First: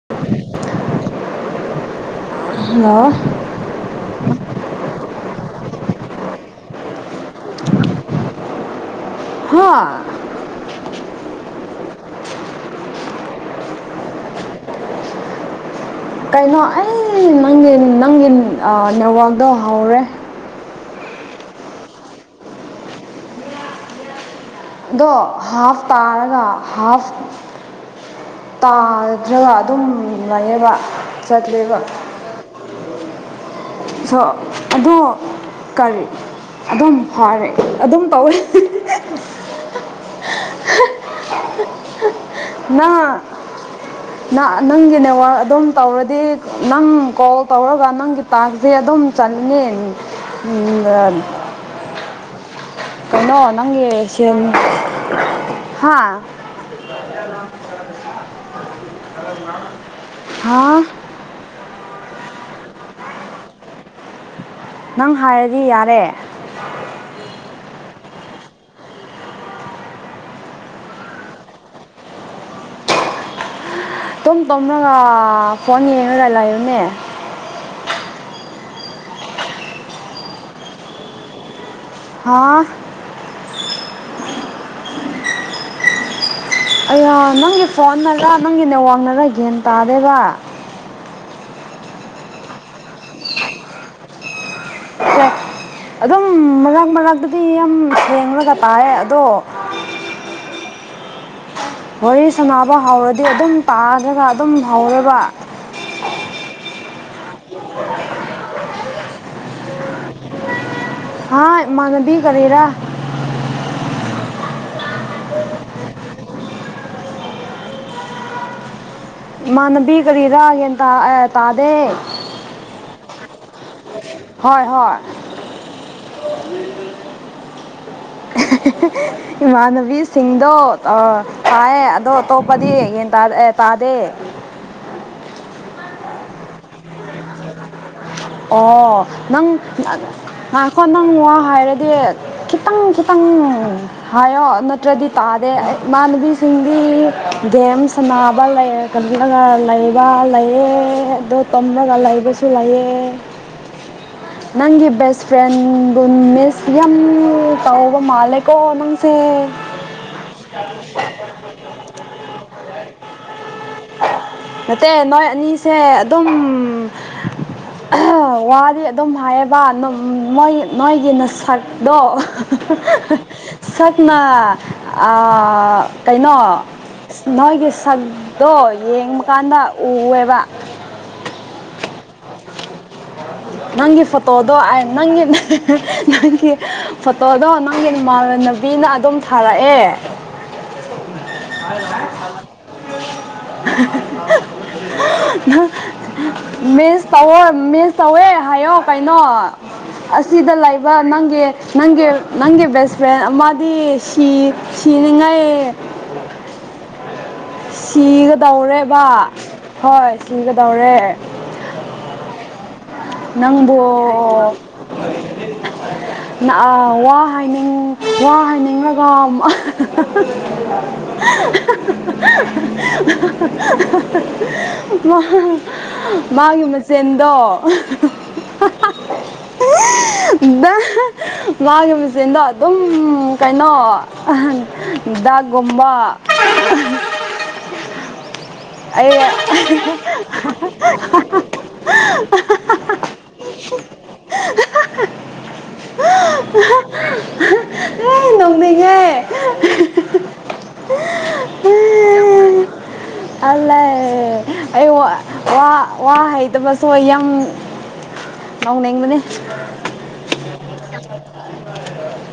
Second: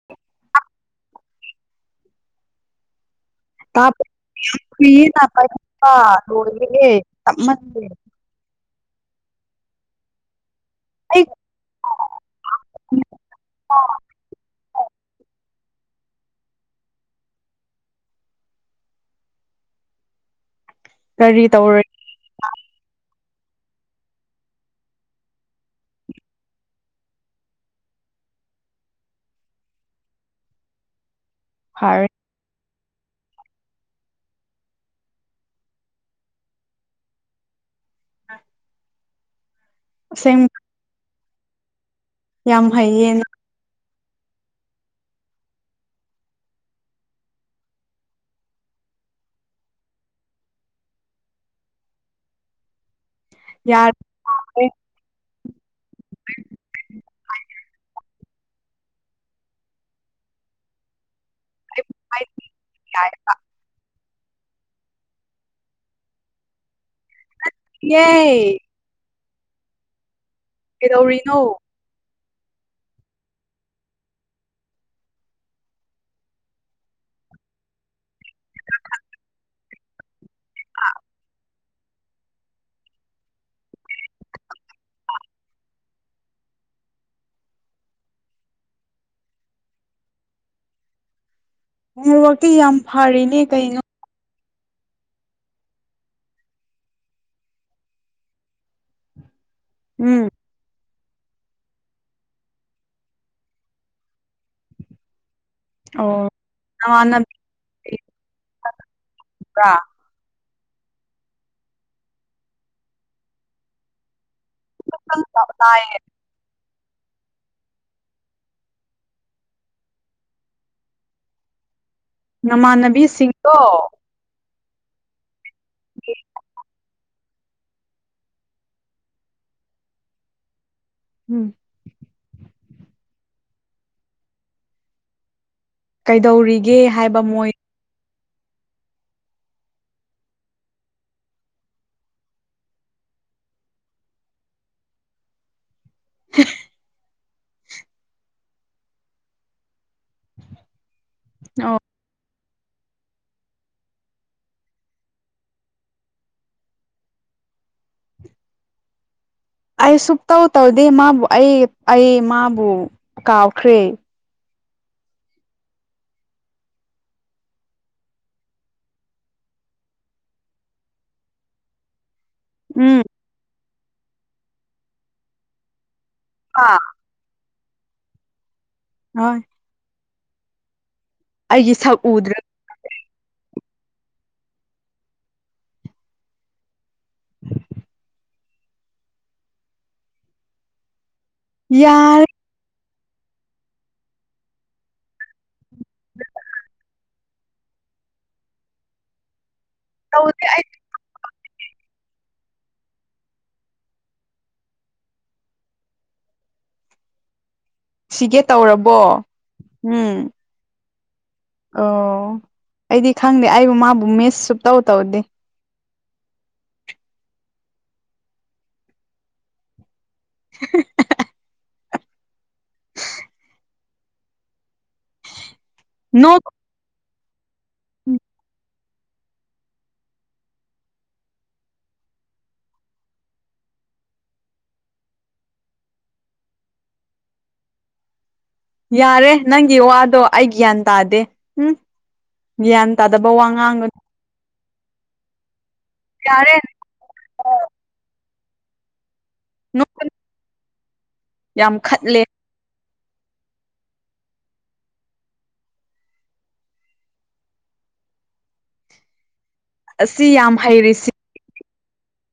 [unintelligible] hello ꯇꯥꯞ [unintelligible] ꯑꯥ ꯂꯣꯢꯔꯦꯍꯦ ꯇꯞꯃꯟꯒ꯭ꯔꯦ ꯍꯥ ꯑꯩ [unintelligible] ꯀꯩꯅꯣ ꯑꯩ ꯅꯪꯒꯤ ꯅꯪꯒꯤ ꯑ ꯅꯦꯠꯋꯥꯛꯗꯣ ꯍꯧꯔꯦ ꯀꯔꯤ ꯇꯧꯔꯦ ꯑꯗꯣ ꯍꯥꯐ ꯇꯥꯔꯒ ꯍꯥꯐ ꯇꯥꯗ꯭ꯔꯒ ꯑꯗꯨꯝ ꯂꯩꯌꯦꯕ ꯆꯠꯂꯦꯕ ꯐꯔꯦ ꯁꯣ ꯑꯗꯣ ꯀꯔꯤ ꯑꯗꯨꯝ ꯐꯔꯦ ꯑꯗꯨꯝ ꯇꯧꯋꯦ ꯑꯁꯦꯡ [unintelligible] ꯌꯥꯝ ꯅꯪ ꯍꯩꯌꯦꯅ ꯅꯪꯒꯤ ꯅꯦꯋꯔꯥꯛ ꯑꯗꯨꯝ ꯇꯧꯔꯗꯤ ꯅꯪ ꯀꯣꯜ ꯇꯧꯔꯒ ꯅꯪꯒꯤ ꯇ ꯁꯤ ꯑꯗꯨꯝ ꯆꯪꯉꯦ ꯀꯩꯅꯣ ꯌꯥꯔꯦ ꯅꯪꯒꯤ ꯁꯤꯃ ꯍꯥꯥ ꯍꯥꯥ [unintelligible] ꯅꯪ ꯍꯥꯏꯔꯗꯤ ꯌꯥꯔꯦ ꯌꯦ ꯀꯩꯗꯧꯔꯤꯅꯣ ꯇꯨꯝ ꯇꯨꯝꯔꯒ ꯐꯣꯟ ꯌꯦꯡꯉꯒ ꯂꯩꯥꯌꯨꯅꯦ ꯑ ꯍꯥꯥ [unintelligible] ꯑꯩꯌ ꯅꯪꯒꯤ ꯐꯣꯟꯅꯔ ꯅꯪꯒꯤ ꯅꯦꯋꯥꯡꯅꯔ ꯒꯌꯟ ꯇꯥꯗꯦꯕ ꯅꯦ ꯋꯥꯇꯤ ꯌꯥꯝ ꯐꯔꯤꯅꯦ ꯀꯩꯅꯣ ꯁꯦ ꯑꯗꯨꯝ ꯃꯔꯥꯡ ꯃꯔꯥꯡꯛꯇꯗꯤ ꯌꯥꯝ ꯊꯦꯡꯂꯒ ꯇꯥꯏ ꯑꯗꯣ ꯎꯝ ꯋꯥꯔꯤ ꯁꯥꯟꯅꯕ ꯍꯧꯔꯗꯤ ꯑꯗꯨꯝ ꯇꯥꯈꯒ ꯑꯗꯨꯝ ꯍꯧꯔꯦꯕ ꯑꯣ ꯅꯃꯥꯟꯅꯕꯤꯕ꯭ꯔꯥ ꯍꯥꯥ ꯏꯃꯟꯅꯕꯤ ꯀꯔꯤꯔ ꯇꯥꯏꯌꯦ ꯏꯃꯥꯟꯅꯕꯤ ꯀꯔꯤꯔ ꯒꯌꯥꯟ ꯇꯥ ꯑ ꯇꯥꯗꯦ ꯅꯃꯥꯟꯅꯕꯤꯁꯤꯡꯗꯣ ꯍꯣꯏ ꯍꯣꯏ ꯏꯃꯥꯟꯅꯕꯤꯁꯤꯡꯗꯣ ꯑ ꯎꯝ ꯇꯥꯏꯌꯦ ꯑꯗꯣ ꯑꯇꯣꯞꯄꯗꯤ ꯒꯌꯟ ꯇꯥꯗꯦ ꯀꯩꯗꯧꯔꯤꯒꯦ ꯍꯥꯏꯕ ꯃꯣꯏ ꯑꯣ ꯅꯪ ꯉꯥꯏꯈꯣ ꯅꯪ ꯋꯥ ꯍꯥꯏꯔꯗꯤ ꯈꯤꯇꯪ ꯈꯤꯇꯪ ꯎꯝ ꯍꯥꯏꯌꯣ ꯅꯠꯇ꯭ꯔꯗꯤ ꯇꯥꯗꯦ ꯏꯃꯥꯟꯅꯕꯤꯁꯤꯡꯗꯤ ꯗꯦꯝ ꯁꯤꯟꯟꯕ ꯂꯩꯕ ꯂꯩꯌꯦ ꯑꯗꯣ ꯑꯣ ꯇꯨꯝꯂꯒꯥ ꯂꯩꯕꯁꯨ ꯂꯩꯑꯦ [inaudible] ꯅꯪꯒꯤ ꯕꯦꯁ ꯐ꯭ꯔꯦꯟꯕꯨ ꯃꯤꯁ ꯌꯥꯝ ꯇꯧꯕ ꯃꯥꯜꯂꯦꯀꯣ ꯅꯪꯁꯦ ꯑꯩ ꯁꯨꯛꯇꯧ ꯇꯧꯗꯦ ꯃꯥꯕꯨ ꯑꯩ ꯑꯩ ꯃꯥꯕꯨ ꯀꯥꯎꯈ꯭ꯔꯦ ꯅꯠꯇꯦ ꯅꯣꯏ ꯑꯅꯤꯁꯦ ꯑꯗꯨꯝ ꯋꯥꯗꯤ ꯑꯗꯨꯝ ꯍꯥꯏꯌꯦꯕ ꯃꯣꯏ ꯅꯣꯏꯒꯤ ꯅꯁꯛꯗꯣ ꯎꯝ ꯁꯛꯅ ꯑꯥ ꯀꯩꯅꯣ ꯍꯣꯏ ꯅꯣꯏꯒꯤ ꯁꯛꯗꯣ ꯌꯦꯡꯕ ꯀꯥꯟꯗ ꯎꯋꯦꯕ ꯑꯩꯒꯤ ꯁꯛ ꯎꯗ꯭ꯔ ꯅꯪꯒꯤ ꯐꯣꯇꯣꯗꯣ ꯑꯩ ꯅꯪꯒꯤ ꯅꯪꯒꯤ ꯐꯣꯇꯣꯗꯣ ꯅꯪꯒꯤ ꯅꯃꯥꯟꯅꯕꯤꯅ ꯑꯗꯨꯝ ꯊꯥꯔꯛꯑꯦ ꯌꯥꯔꯦ ꯅꯪ ꯃꯤꯁ ꯇꯧꯋꯦ ꯃꯤꯁ ꯇꯧꯋꯦ ꯍꯥꯏꯌꯣ ꯀꯩꯅꯣ ꯇꯧꯗꯦ ꯑꯁꯤꯗ ꯑꯩ ꯂꯩꯥꯕ ꯅꯪꯒꯤ ꯅꯪꯒꯤ ꯅꯪꯒꯤ ꯕꯦꯁ ꯐ꯭ꯔꯦꯟ ꯑꯃꯗꯤ ꯁꯤ ꯁꯤꯅꯤꯉꯩ [inaudible] ꯁꯤꯒꯦ ꯇꯧꯔꯕꯣ ꯁꯤꯒꯗꯧꯔꯦꯕ ꯎꯝ ꯍꯣꯏ ꯁꯤꯒꯗꯧꯔꯦ ꯑꯣ ꯑꯩꯗꯤ ꯈꯪꯗꯦ ꯑꯩꯕꯨ ꯅꯪꯕꯨ ꯃꯥꯕꯨ ꯃꯤꯁ ꯁꯨꯛꯇꯧ ꯇꯧꯗꯦ ꯅꯑꯥ ꯋꯥ ꯍꯥꯏꯅꯤꯡ ꯋꯥ ꯍꯥꯏꯅꯤꯡꯉꯒ [unintelligible] ꯅꯣ [unintelligible] ꯃꯥꯒꯤ ꯃꯆꯤꯟꯗꯣ [unintelligible] ꯃꯥꯒꯤ ꯃꯆꯤꯟꯗꯣ ꯑꯗꯨꯝ ꯀꯩꯅꯣ ꯗꯥꯛꯒꯨꯝꯕ ꯑꯩ ꯌꯥꯔꯦ ꯅꯪꯒꯤ ꯋꯥꯗꯣ ꯑꯩ ꯒ꯭ꯌꯥꯟ ꯇꯥꯗꯦ ꯍꯝ ꯒ꯭ꯌꯥꯟ ꯇꯥꯗꯕ ꯋꯥ ꯉꯥꯡꯒ [unintelligible] ꯌꯥꯔꯦ ꯅꯣꯛꯅꯤꯡꯉꯦ ꯅꯣꯛꯀꯅꯨ ꯌꯥꯝ ꯈꯠꯂꯦ ꯑꯜꯂꯦ ꯑꯩ ꯋꯥ ꯋꯥ ꯋꯥ ꯍꯩꯗꯕꯁꯨ ꯌꯥꯝ ꯎꯝ ꯂꯥꯎꯅꯤꯡꯕꯅꯦ ꯑꯁꯤ ꯌꯥꯝ ꯍꯩꯔꯤꯁꯤ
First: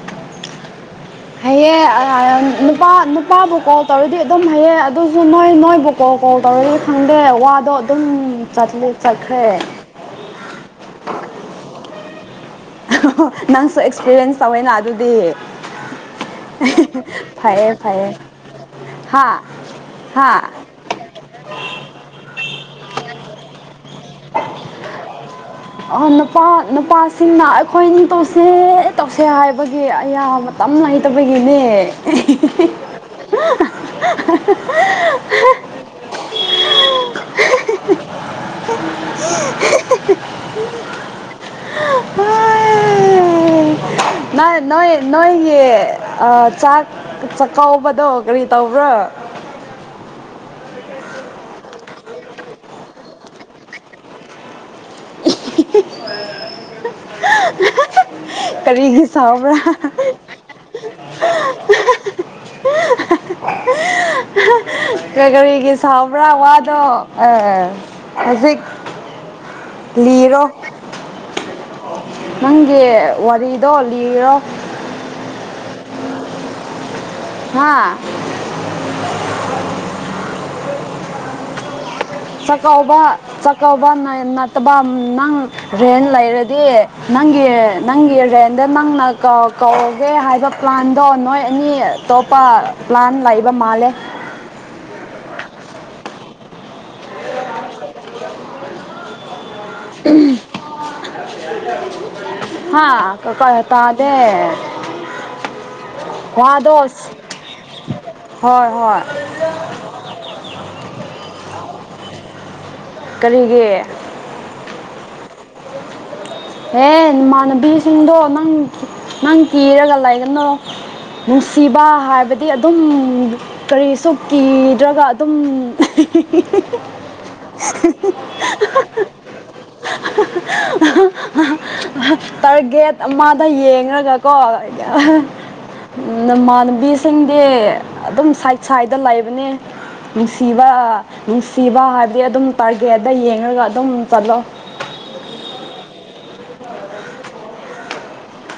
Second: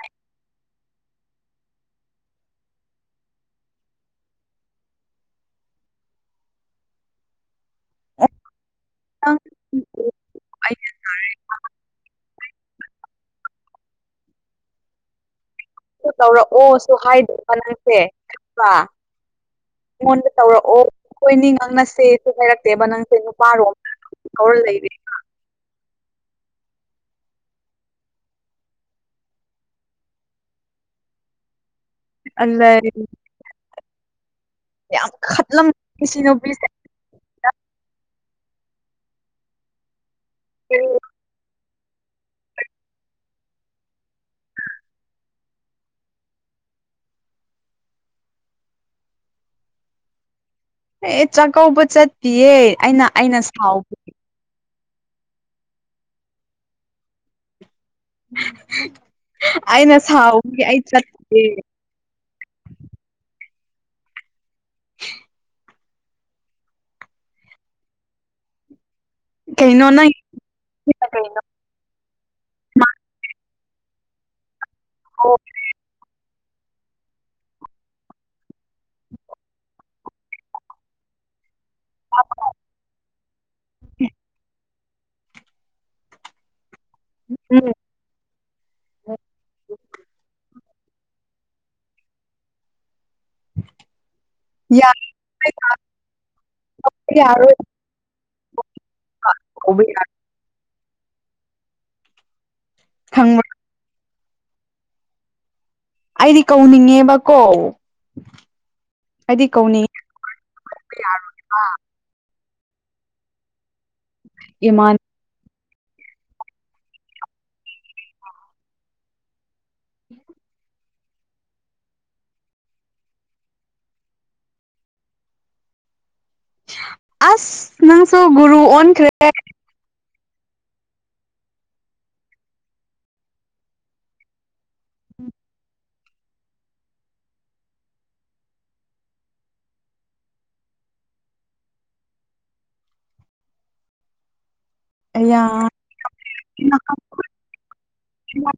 [unintelligible] ꯍꯩꯌꯦ ꯑꯥ ꯅꯨꯄꯥ ꯅꯨꯄꯥꯕꯨ ꯀꯣꯜ ꯇꯧꯔꯗꯤ ꯑꯗꯨꯝ ꯍꯩꯌꯦ ꯑꯗꯨꯁꯨ ꯃꯣꯏ ꯃꯣꯏꯕꯨ ꯀꯣ ꯀꯣꯜ ꯇꯧꯔꯒ ꯈꯪꯗꯦ ꯋꯥꯗꯣ ꯑꯗꯨꯝ ꯆꯠꯂꯦ ꯆꯠꯈ꯭ꯔꯦ ꯑꯩ ꯒ꯭ꯌꯥꯟ ꯇꯥꯔꯦ [unintelligible] ꯅꯪꯁꯨ ꯑꯦꯛꯁꯄꯤꯔꯤꯌꯦꯟꯁ ꯇꯧꯋꯦꯅ ꯑꯗꯨꯗꯤ ꯀꯣꯜ ꯇꯧꯔꯛꯑꯣꯁꯨ ꯍꯥꯏꯗꯦꯕ ꯐꯩꯌꯦ ꯅꯪꯁꯦ ꯐꯩꯌꯦ [unintelligible] ꯍꯥ ꯑꯩꯉꯣꯟꯗ ꯍꯥ ꯇꯧꯔꯛꯑꯣ ꯑꯈꯣꯏꯅꯤ ꯉꯥꯡꯅꯁꯦꯁꯨ ꯍꯥꯏꯔꯛꯇꯦꯕ ꯅꯪꯁꯦ ꯅꯨꯄꯥꯔꯣꯝ ꯀꯧꯔ ꯂꯩꯔꯤꯅ ꯑꯣ ꯅꯨꯄꯥ ꯅꯨꯄꯥꯁꯤꯡꯅ ꯑꯩꯈꯣꯏ ꯅꯤ ꯇꯧꯁꯦ ꯇꯧꯁꯦ ꯍꯥꯏꯕꯒꯤ ꯑꯌꯥꯕ ꯃꯇꯝ ꯂꯩ ꯇꯕꯒꯤꯅꯦ [unintelligible] ꯌꯥꯝ ꯈꯠꯂꯝ ꯁꯤ ꯅꯨꯄꯤꯁꯦ [unintelligible] [unintelligible] ꯅ ꯅꯣꯏ ꯅꯣꯏꯒꯤ ꯆꯥꯛ ꯆꯥꯛꯀꯧꯕꯗꯣ ꯀꯔꯤ ꯇꯧꯕ꯭ꯔꯣ [inaudible] ꯑꯦ ꯑꯩ ꯆꯥꯛꯀꯧꯕ ꯆꯠꯇꯤꯌꯦ ꯑꯩꯅ ꯑꯩꯅ ꯁꯥꯎꯕ [unintelligible] ꯀꯔꯤꯒꯤ ꯁꯥꯎꯕ꯭ꯔꯥ ꯑꯩꯅ ꯁꯥꯎꯕꯒꯤ ꯑꯩ ꯆꯠꯇꯦ [unintelligible] ꯀ ꯀꯔꯤꯒꯤ ꯁꯥꯎꯕ꯭ꯔꯥ ꯋꯥꯗꯣ ꯑ ꯍꯖꯤꯛ ꯀꯩꯅꯣ ꯅꯪ ꯁꯤꯅ ꯀꯩꯅꯣ ꯗꯣ ꯂꯤꯔꯣ [inaudible] ꯍꯥꯥ [unintelligible] ꯆꯥꯛꯀꯧꯕ ꯆꯥꯛꯀꯧꯕ [unintelligible] ꯅꯠꯇꯕ ꯅꯪ ꯔꯦꯟ ꯂꯩꯔꯗꯤ ꯅꯪꯒꯤ ꯎꯝ ꯅꯪꯒꯤ ꯔꯦꯟꯗ ꯅꯪꯅ [unintelligible] ꯀꯧꯒꯦ ꯍꯥꯏꯕ ꯄ꯭ꯂꯥꯟꯗꯣ ꯅꯣꯏ ꯑꯅꯤ ꯑꯇꯣꯞꯄ ꯄ꯭ꯂꯥꯟ ꯂꯩꯕ ꯃꯥꯜꯂꯦ [unintelligible] ꯌꯥꯔꯣꯏ [unintelligible] ꯍꯥꯥ ꯈꯪꯕ꯭ꯔꯥ [unintelligible] ꯇꯥ ꯗꯦ ꯑꯩꯗꯤ ꯀꯧꯅꯤꯡꯉꯦꯕꯀꯣ ꯍꯣꯏ ꯍꯣꯏ ꯑꯩꯗꯤ ꯀꯧꯅꯤꯡꯉꯦ [unintelligible] ꯀꯧꯕ ꯌꯥꯔꫭꯏꯕ ꯀꯔꯤꯒꯤ ꯏꯃꯥꯟ ꯍꯦ ꯅꯃꯥꯟꯅꯕꯤꯁꯤꯡꯗꯣ ꯅꯪ ꯅꯪ ꯀꯤꯔꯒ ꯂꯩꯒꯅꯨ ꯅꯨꯡꯁꯤꯕ ꯍꯥꯏꯕꯗꯤ ꯑꯗꯨꯝ ꯀꯔꯤꯁꯨ ꯀꯤꯗ꯭ꯔꯒ ꯑꯗꯨꯝ [unintelligible] ꯑꯥꯁ ꯅꯪꯁꯨ ꯒꯨꯔꯨ ꯑꯣꯟꯈ꯭ꯔꯦ [unintelligible] ꯇꯥꯔꯒꯦꯠ ꯑꯃꯗ ꯌꯦꯡꯔꯒꯀꯣ [unintelligible] ꯎꯝ ꯅꯃꯥꯟꯅꯕꯤꯁꯤꯡꯗꯤ ꯑꯗꯨꯝ ꯁꯥꯏꯠ ꯁꯥꯏꯠꯇ ꯂꯩꯕꯅꯦ ꯅꯨꯡꯁꯤꯕ ꯅꯨꯡꯁꯤꯕ ꯍꯥꯏꯕꯗꯤ ꯑꯗꯨꯝ ꯇꯥꯔꯒꯦꯠꯗ ꯌꯦꯡꯉꯒ ꯑꯗꯨꯝ ꯆꯠꯂꯣ ꯑꯩꯌꯥ [unintelligible]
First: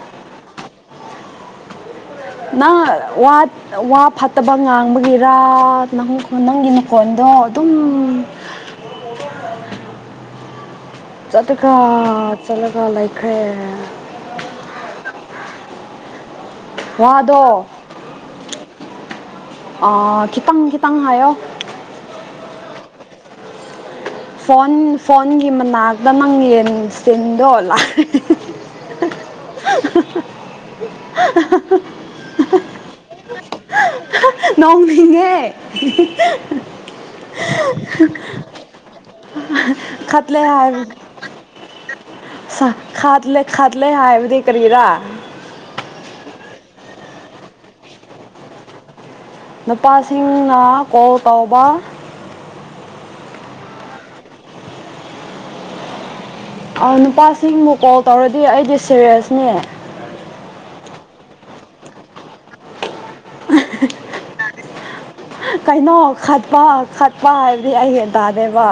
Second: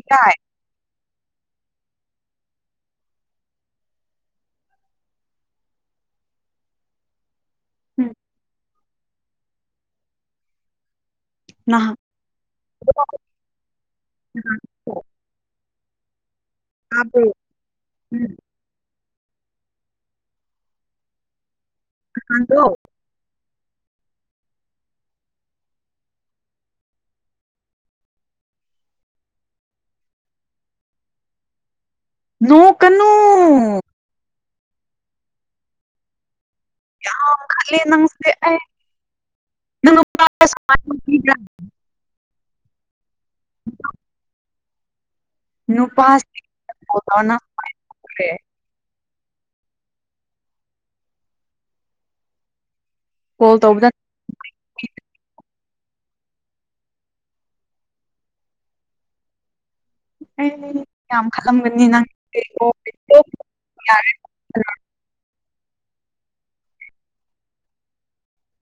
ꯀꯔꯤ ꯀꯥꯏ ꯅꯪ ꯋꯥꯠ ꯋꯥ ꯐꯠꯇꯕ ꯉꯥꯡꯕꯒꯤꯔ ꯅꯪ ꯅꯪꯒꯤ ꯅꯈꯣꯟꯗꯣ ꯑꯗꯨꯝ [unintelligible] [inaudible] [unintelligible] ꯅꯍꯥꯟ ꯆꯠꯂꯒ ꯂꯩꯈ꯭ꯔꯦ ꯇꯥꯕ꯭ꯔꯣ ꯋꯥꯗꯣ ꯎꯝ ꯑꯥ ꯈꯤꯇꯪ ꯈꯤꯇꯪ ꯍꯥꯏꯌꯣ ꯇꯥꯗ꯭ꯔꯣ ꯐꯣꯟ ꯐꯣꯟꯒꯤ ꯃꯅꯥꯛꯇ ꯅꯪ ꯌꯦꯟ ꯁꯤꯟꯗꯣ ꯂꯥꯛ‌ [unintelligible] [unintelligible] ꯅꯣꯛꯀꯅꫭ ꯅꯣꯛꯅꯤꯡꯉꯦ [unintelligible] ꯌꯥꯝ ꯈꯠꯂꯦ ꯅꯪꯁꯦ ꯑꯩ ꯅꯪ ꯈꯠꯂꯦ [unintelligible] [unintelligible] ꯈꯥꯠꯂꯦ ꯈꯠꯂꯦ ꯍꯥꯏꯕꯗꯤ ꯀꯔꯤꯔ ꯅꯨꯄꯥꯥꯁꯤꯡꯅ ꯀꯣꯜ ꯇꯧꯔ ꯅꯪ ꯄꯥꯏꯕꯤꯗ꯭ꯔꯦ ꯅꯨꯄꯥꯁꯤꯡꯅ ꯀꯣꯜ ꯇꯧꯕ ꯀꯣꯜ ꯇꯧꯕꯗ [unintelligible] ꯑꯥꯎ‌ ꯅꯨꯄꯥꯁꯤꯡꯅ ꯀꯣꯜ ꯇꯧꯔꯗꯤ ꯑꯩꯗꯤ ꯁꯤꯔ꯭ꯌꯁꯅꯦ ꯑꯩ [unintelligible] ꯌꯥꯝ ꯈꯠꯂꯝꯒꯅꯤ [unintelligible] [unintelligible] ꯀꯩꯅꯣ ꯈꯠꯄ ꯈꯠꯄ ꯍꯥꯏꯕꯗꯤ ꯑꯩ ꯌꯥꯟ ꯇꯥꯗꯦꯕ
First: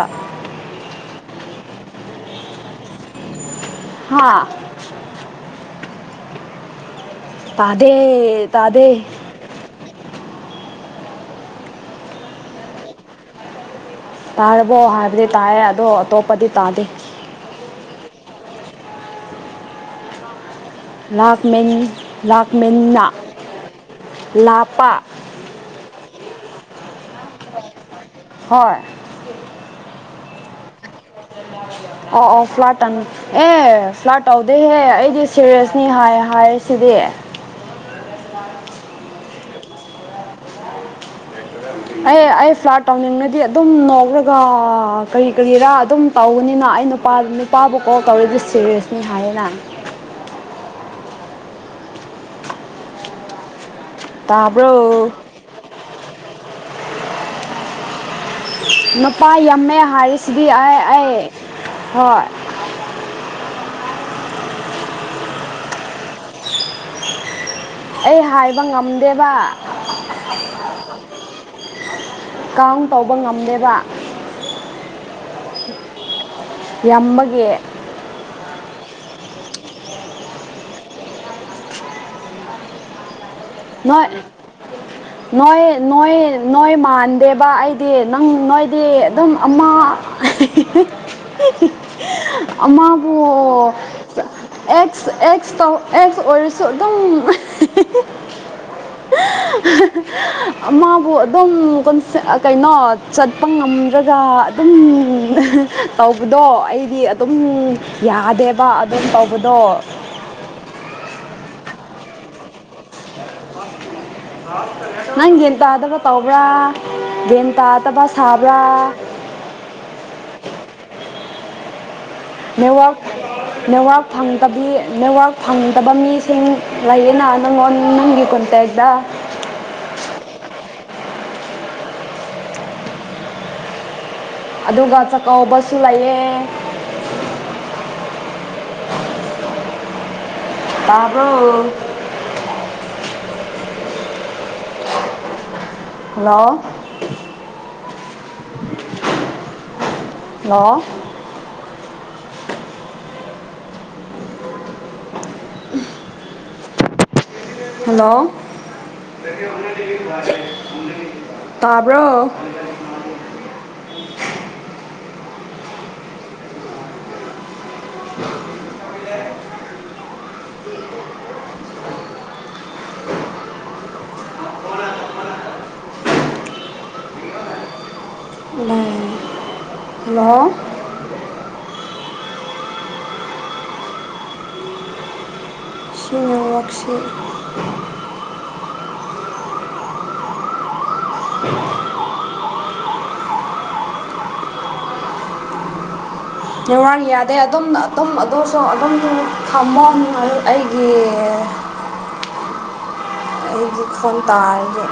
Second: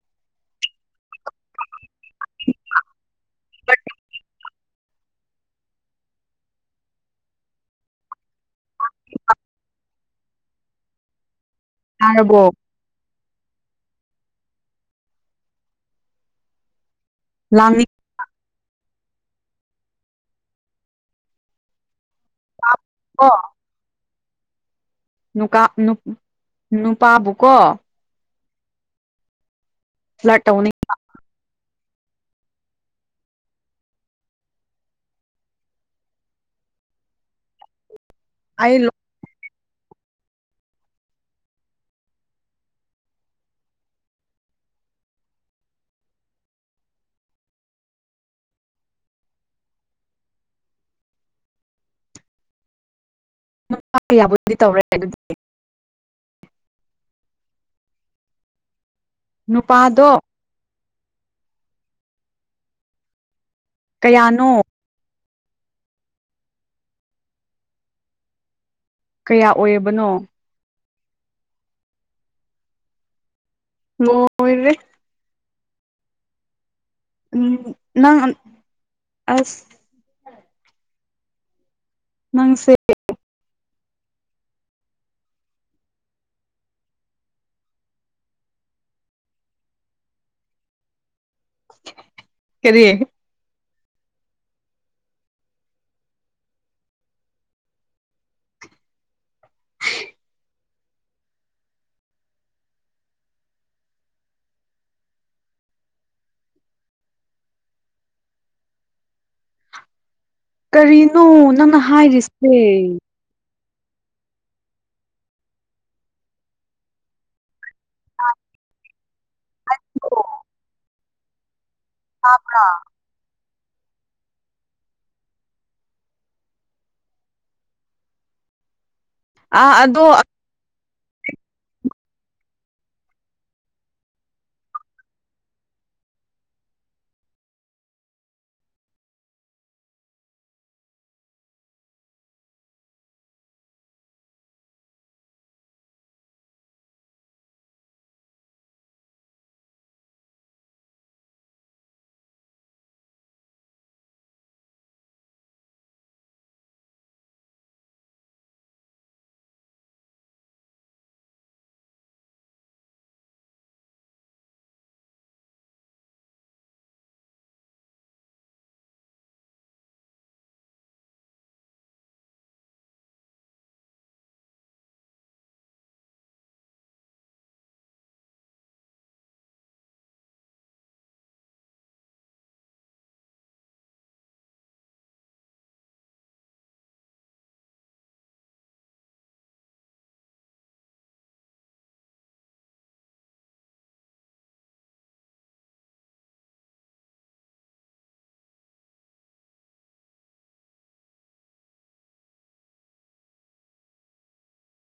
ꯍꯥꯥ ꯇꯥꯗꯦ ꯇꯥꯗꯦ ꯇꯥꯔꯕꯣ ꯇꯥꯔꯕꯣ ꯍꯥꯏꯕꯗꯤ ꯇꯥꯏꯌꯦ ꯑꯗꯣ ꯑꯇꯣꯞꯄꯗꯤ ꯇꯥꯗꯦ ꯂꯥꯡꯅꯤ ꯂꯥꯛꯃꯦꯟ ꯂꯥꯛꯃꯦꯟꯅ ꯂꯥꯛꯄꯥ ꯅꯨꯡ ꯀꯄ ꯅꯨ ꯅꯨꯄꯥꯕꯨꯀꯣ ꯍꯣꯏ ꯐ꯭ꯂꯥꯠ ꯇꯧꯅꯤꯡꯕ ꯑꯣ ꯑꯣ ꯐ꯭ꯂꯥꯠ ꯇꯥꯅꯨ ꯑꯦ ꯐ꯭ꯂꯥꯠ ꯇꯧꯗꯦꯍꯦ ꯑꯩꯗꯤ ꯁꯦꯔꯤꯌꯁꯅꯤ ꯍꯥꯏ ꯍꯥꯏ ꯁꯤꯗꯤ ꯑꯩ ꯂꯣ ꯑꯩ ꯑꯩ ꯐ꯭ꯂꯥꯠ ꯇꯧꯅꯤꯡꯉꯗꯤ ꯑꯗꯨꯝ ꯅꯧꯔꯒ ꯀꯔꯤ ꯀꯔꯤꯔꯥ ꯑꯗꯨꯝ ꯇꯧꯒꯅꯤ ꯅ ꯑꯩ ꯅꯨꯄꯥ ꯅꯨꯄꯥꯕꯨ ꯀꯣꯜ ꯇꯧꯔꯗꯤ ꯁꯤꯦꯔꯤꯌꯁꯅꯤ ꯍꯥꯏꯌꯦꯅ [inaudible] ꯅꯨꯄ ꯀꯌꯥꯕꯨꯗꯤ ꯇꯧꯔꯦ ꯇꯥꯕ꯭ꯔꯣ ꯑꯗꯨꯗꯤ ꯅꯨꯄꯥ ꯌꯥꯝꯃꯦ ꯅꯨꯄꯥꯗꯣ ꯍꯥꯏꯔꯤꯁꯤꯗꯤ ꯑꯩ ꯑꯩ ꯍꯣꯏ ꯀꯌꯥꯅꯣ ꯑꯩ ꯍꯥꯏꯕ ꯉꯝꯗꯦꯕ ꯀꯌꯥ ꯑꯣꯏꯔꯕꯅꯣ ꯀꯥꯎꯟ ꯇꯧꯕ ꯉꯝꯗꯦ ꯂꯣꯏꯔꯦ ꯎꯝ ꯌꯥꯝꯕꯒꯤ ꯅꯪ ꯑꯁ ꯅꯪꯁꯦ ꯅꯣꯏ ꯅꯣꯏ ꯅꯣꯏ ꯅꯣꯏ ꯃꯥꯟꯗꯦꯕ ꯑꯩꯗꯤ ꯅꯪ ꯅꯣꯏꯗꯤ ꯑꯗꯨꯝ ꯑꯃ ꯀꯔꯤ ꯑꯃꯕꯨ ꯑꯦꯛꯁ ꯑꯦꯛꯁ ꯇꯣ ꯑꯦꯛꯁ ꯑꯣꯏꯔꯁꯨ ꯑꯗꯨꯝ [inaudible] ꯃꯥꯕꯨ ꯑꯗꯨꯝ ꯀꯩꯅꯣ ꯆꯠꯄ ꯉꯝꯗ꯭ꯔꯒ ꯑꯗꯨꯝ ꯇꯧꯕꯗꯣ ꯑꯩꯗꯤ ꯑꯗꯨꯝ ꯌꯥꯗꯦꯕ ꯑꯗꯨꯝ ꯇꯧꯕ ꯕꯗꯣ ꯀꯔꯤꯅꯣ ꯅꯪꯅ ꯍꯥꯏꯔꯤꯁꯦ ꯅꯪ ꯒꯌꯥꯟ ꯇꯥꯗꯕ ꯇꯧꯕ꯭ꯔꯥ ꯒꯌꯥꯟ ꯇ ꯇꯗꯕꯥ ꯁꯥꯕ꯭ꯔꯥ ꯇꯥꯕ꯭ꯔꯥ ꯅꯦꯠꯋꯥꯥꯛ ꯅꯦꯠꯋꯥꯛ ꯐꯪꯗꯕꯤ ꯅꯦꯠꯋꯥꯛ ꯐꯪꯗꯕ ꯃꯤꯁꯤꯡ ꯂꯩꯌꯦꯅ ꯅꯪꯉꯣꯟ ꯅꯪꯒꯤ ꯀꯣꯟꯇꯔꯗ ꯑ ꯑꯗꯣ ꯑꯗꯨꯒ ꯆꯥꯛꯀꯧꯕꯁꯨ ꯂꯩꯌꯦ [inaudible] ꯇꯥꯕ꯭ꯔꯣ ꯍꯜꯂꯣ ꯍꯜꯂꯣ [inaudible] ꯍꯜꯂꯣ ꯇꯥꯕ꯭ꯔꯣ [inaudible] [unintelligible] ꯍꯂꯣ ꯁꯤꯒꯤ ꯅꯦꯠꯋꯥꯛꯁꯤ [unintelligible] ꯅꯦꯠꯋꯥꯛ ꯌꯥꯗꯦ ꯑꯗꯨꯝ ꯑꯗꯨꯝ ꯑꯗꯨꯁꯨ ꯑꯗꯨꯝ ꯊꯝꯃꯣ ꯑꯩꯒꯤ [inaudible] ꯑꯩꯒꯤ ꯐꯣꯜ ꯇꯥꯔꯦ